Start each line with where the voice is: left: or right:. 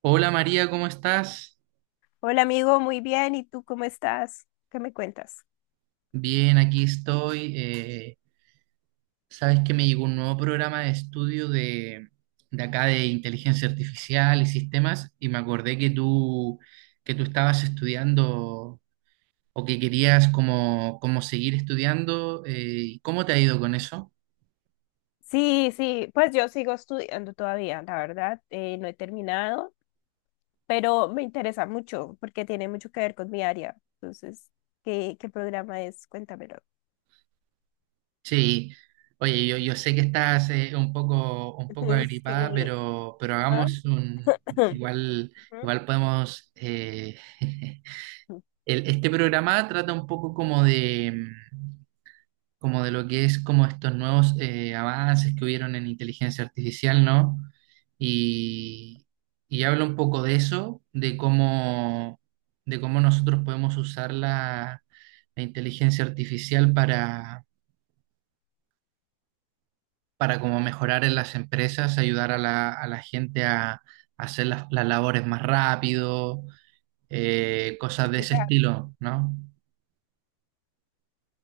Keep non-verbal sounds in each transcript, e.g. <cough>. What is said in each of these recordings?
right: Hola María, ¿cómo estás?
left: Hola amigo, muy bien. ¿Y tú cómo estás? ¿Qué me cuentas?
right: Bien, aquí estoy. Sabes que me llegó un nuevo programa de estudio de acá de inteligencia artificial y sistemas y me acordé que tú estabas estudiando o que querías como seguir estudiando. ¿Cómo te ha ido con eso?
left: Sí, sí, pues yo sigo estudiando todavía, la verdad, no he terminado, pero me interesa mucho porque tiene mucho que ver con mi área. Entonces, ¿qué programa es? Cuéntamelo.
right: Sí, oye, yo sé que estás un poco
left: <laughs>
right: agripada,
left: Sí.
right: pero
left: ah,
right: hagamos un...
left: <clears throat>
right: Igual, igual podemos... <laughs>
left: ujú.
right: este programa trata un poco como de, como de lo que es como estos nuevos avances que hubieron en inteligencia artificial, ¿no? Y, y habla un poco de eso, de cómo nosotros podemos usar la inteligencia artificial para como mejorar en las empresas, ayudar a a la gente a hacer las labores más rápido, cosas de ese
left: Matizar, ¿sí?
right: estilo, ¿no?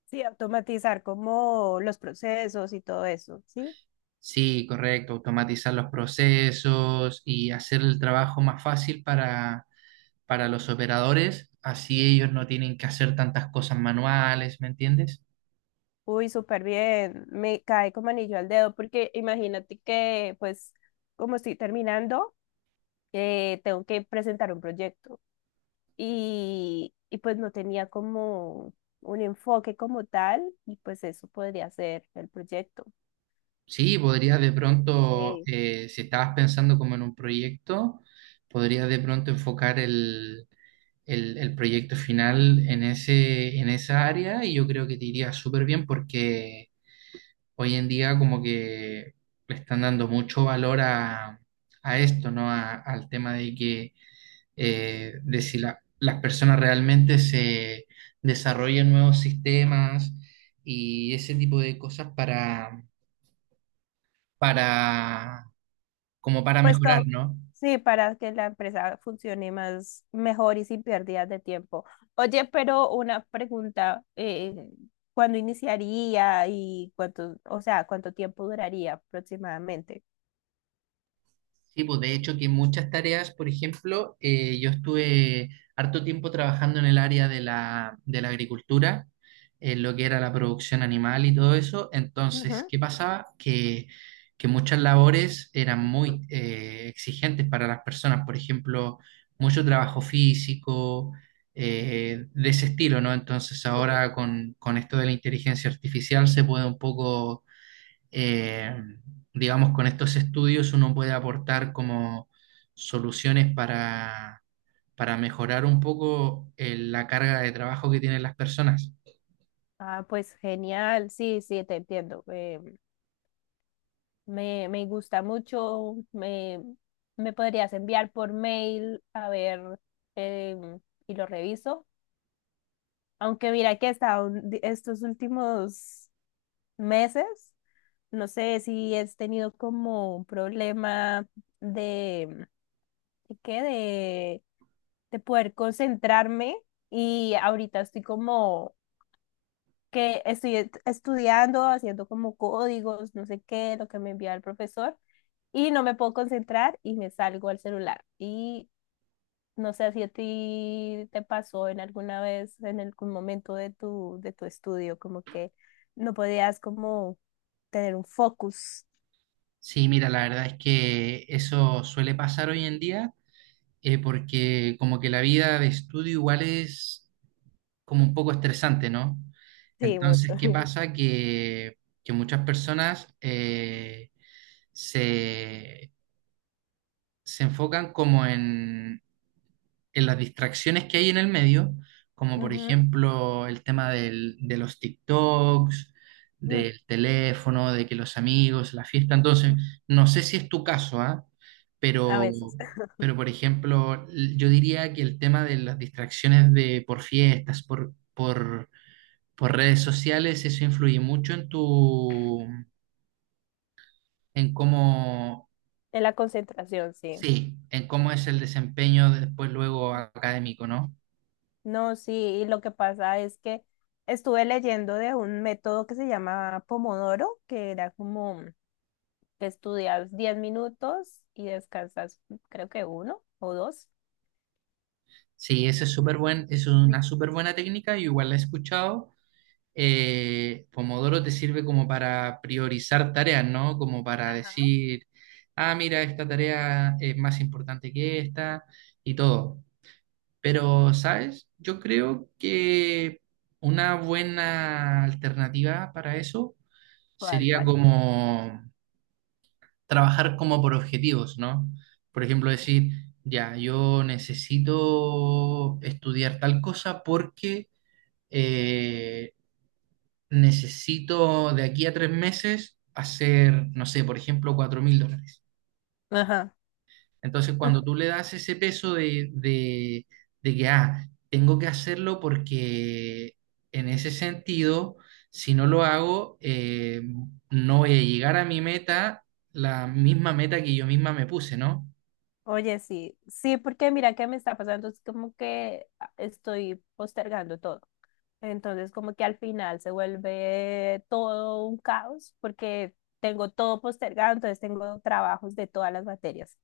left: Sí, automatizar como los procesos y todo eso, ¿sí?
right: Sí, correcto, automatizar los procesos y hacer el trabajo más fácil para los operadores, así ellos no tienen que hacer tantas cosas manuales, ¿me entiendes?
left: Uy, súper bien, me cae como anillo al dedo porque imagínate que pues como estoy terminando. Tengo que presentar un proyecto y pues no tenía como un enfoque como tal y pues eso podría ser el proyecto.
right: Sí, podrías de pronto,
left: Sí,
right: si estabas pensando como en un proyecto, podrías de pronto enfocar el proyecto final en ese, en esa área y yo creo que te iría súper bien porque hoy en día como que le están dando mucho valor a esto, ¿no? Al tema de que de si las personas realmente se desarrollan nuevos sistemas y ese tipo de cosas para, como para
left: pues
right: mejorar,
left: todo
right: ¿no?
left: sí, para que la empresa funcione más mejor y sin pérdidas de tiempo. Oye, pero una pregunta, ¿cuándo iniciaría y cuánto, o sea, cuánto tiempo duraría aproximadamente?
right: Sí, pues de hecho que muchas tareas, por ejemplo, yo estuve harto tiempo trabajando en el área de de la agricultura, en lo que era la producción animal y todo eso. Entonces,
left: Ujú.
right: ¿qué pasaba? Que muchas labores eran muy exigentes para las personas, por ejemplo, mucho trabajo físico, de ese estilo, ¿no? Entonces
left: Sí.
right: ahora con esto de la inteligencia artificial se puede un poco eh, digamos, con estos estudios uno puede aportar como soluciones para mejorar un poco la carga de trabajo que tienen las personas.
left: Ah, pues genial, sí, sí, te entiendo. Me gusta mucho. Me podrías enviar por mail a ver em, y lo reviso. Aunque mira que hasta estos últimos meses, no sé si he tenido como un problema de, ¿de qué? De poder concentrarme y ahorita estoy como que estoy estudiando, haciendo como códigos, no sé qué, lo que me envía el profesor. Y no me puedo concentrar y me salgo al celular. Y no sé si a ti te pasó en alguna vez, en algún momento de tu estudio, como que no podías como tener un focus.
right: Sí, mira, la verdad es que eso suele pasar hoy en día, porque como que la vida de estudio igual es como un poco estresante, ¿no?
left: Sí, mucho.
right: Entonces, ¿qué
left: <laughs>
right: pasa? Que muchas personas se, se enfocan como en las distracciones que hay en el medio, como por
left: Ujú,
right: ejemplo el tema de los TikToks,
left: ujú.
right: del teléfono, de que los amigos, la fiesta. Entonces, no sé si es tu caso, ¿ah?
left: A
right: Pero,
left: veces.
right: pero por ejemplo, yo diría que el tema de las distracciones por fiestas, por redes sociales, eso influye mucho en tu, en cómo,
left: En la concentración, sí.
right: sí, en cómo es el desempeño después luego académico, ¿no?
left: No, sí, y lo que pasa es que estuve leyendo de un método que se llama Pomodoro, que era como que estudias 10 minutos y descansas creo que uno o dos.
right: Sí, ese es súper buen, es una súper buena técnica, yo igual la he escuchado. Pomodoro te sirve como para priorizar tareas, ¿no? Como para
left: Ajá.
right: decir, ah, mira, esta tarea es más importante que esta y todo. Pero, ¿sabes? Yo creo que una buena alternativa para eso
left: ¿Cuál,
right: sería
left: cuál?
right: como trabajar como por objetivos, ¿no? Por ejemplo, decir, ya, yo necesito estudiar tal cosa porque eh, necesito de aquí a 3 meses hacer, no sé, por ejemplo, $4.000.
left: Ajá.
right: Entonces, cuando tú le das ese peso de que, ah, tengo que hacerlo porque en ese sentido, si no lo hago, no voy a llegar a mi meta, la misma meta que yo misma me puse, ¿no?
left: Oye, sí, sí, porque mira qué me está pasando, es como que ah, estoy postergando todo. Entonces, como que al final se vuelve todo un caos porque tengo todo postergado, entonces tengo trabajos de todas las materias.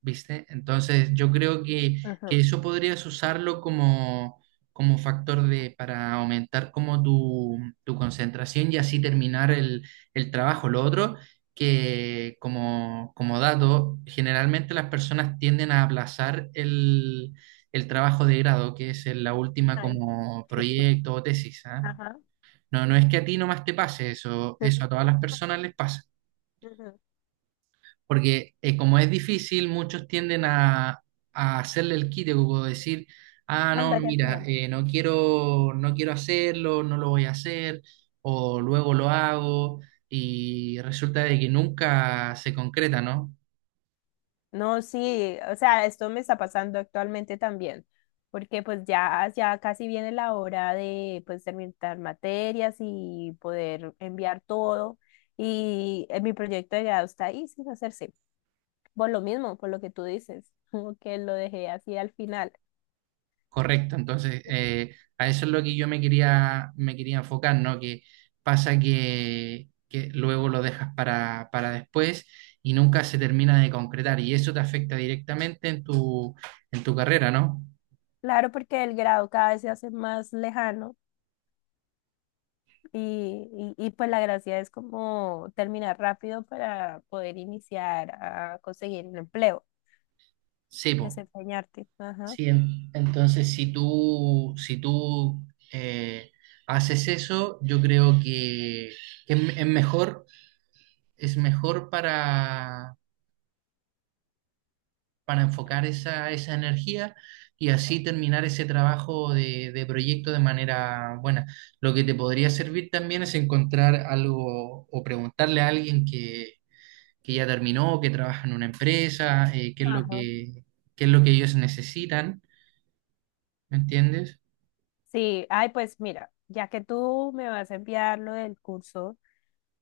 right: ¿Viste? Entonces, yo creo que
left: Ajá.
right: eso podrías usarlo como, como factor de, para aumentar como tu concentración y así terminar el trabajo. Lo otro, que como, como dato, generalmente las personas tienden a aplazar el trabajo de grado, que es la última
left: Ay,
right: como proyecto o tesis, ¿ah?
left: ajá.
right: No, no es que a ti nomás te pase eso, eso a
left: Ujú.
right: todas las personas les pasa.
left: Ujú.
right: Porque como es difícil, muchos tienden a hacerle el quite, como decir, ah,
left: Cuando
right: no,
left: haya
right: mira,
left: tiempo.
right: no quiero hacerlo, no lo voy a hacer, o luego lo hago, y resulta de que nunca se concreta, ¿no?
left: No, sí, o sea, esto me está pasando actualmente también, porque pues ya casi viene la hora de pues terminar materias y poder enviar todo y mi proyecto de grado está ahí sin hacerse, por lo mismo, por lo que tú dices, <laughs> como que lo dejé así al final.
right: Correcto, entonces a eso es lo que me quería enfocar, ¿no? Que pasa que luego lo dejas para después y nunca se termina de concretar, y eso te afecta directamente en tu carrera, ¿no?
left: Claro, porque el grado cada vez se hace más lejano y pues la gracia es como terminar rápido para poder iniciar a conseguir un empleo,
right: Sí, po.
left: desempeñarte. Ajá.
right: Sí, entonces si tú eh, haces eso, yo creo que, que es, es mejor, es mejor para enfocar esa energía y así terminar ese trabajo de proyecto de manera buena. Lo que te podría servir también es encontrar algo o preguntarle a alguien que ya terminó, que trabaja en una empresa, qué es lo
left: Ajá.
right: que, qué es lo que ellos necesitan, ¿me entiendes?
left: Sí, ay, pues mira, ya que tú me vas a enviar lo del curso,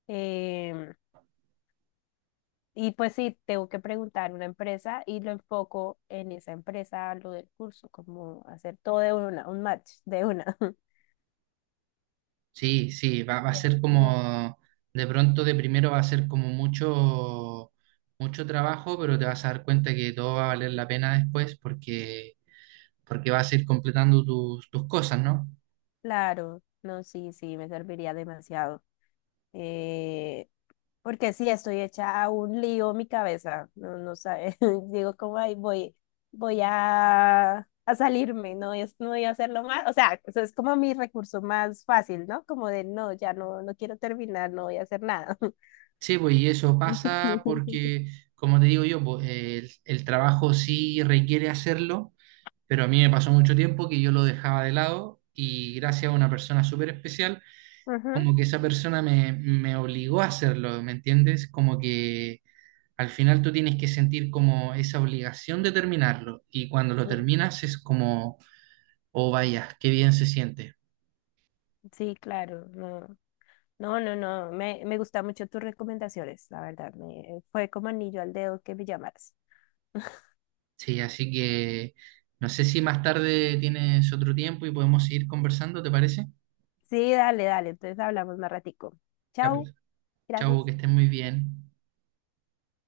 left: em, y pues sí, tengo que preguntar una empresa y lo enfoco en esa empresa, lo del curso, como hacer todo de una, un match de una. <laughs>
right: Sí, sí, va, va a
left: Ya,
right: ser
left: como,
right: como, de pronto de primero va a ser como mucho, mucho trabajo, pero te vas a dar cuenta que todo va a valer la pena después porque, porque vas a ir completando tus, tus cosas, ¿no?
left: claro, no, sí, sí, me serviría demasiado. Eh, Porque sí, estoy hecha a un lío mi cabeza, no, no sabe, <laughs> digo cómo ahí voy, voy a salirme, no, no voy a hacerlo más, o sea, eso es como mi recurso más fácil, ¿no? Como de no, ya no, no quiero terminar, no voy a hacer nada.
right: Sí, pues y eso pasa
left: <laughs>
right: porque, como te digo yo, pues, el trabajo sí requiere hacerlo, pero a mí me pasó mucho tiempo que yo lo dejaba de lado y gracias a una persona súper especial,
left: Ujú,
right: como que esa persona me obligó a hacerlo, ¿me entiendes? Como que al final tú tienes que sentir como esa obligación de terminarlo y cuando lo
left: sí,
right: terminas es como, oh vaya, qué bien se siente.
left: sí, claro, no, me gustan mucho tus recomendaciones, la verdad, me, fue como anillo al dedo que me llamaras.
right: Sí, así que no sé si más tarde tienes otro tiempo y podemos seguir conversando, ¿te parece?
left: Sí, dale, dale, entonces hablamos más ratico.
right: Ya
left: Chao,
right: pues,
left: gracias.
right: chao, que estés muy bien.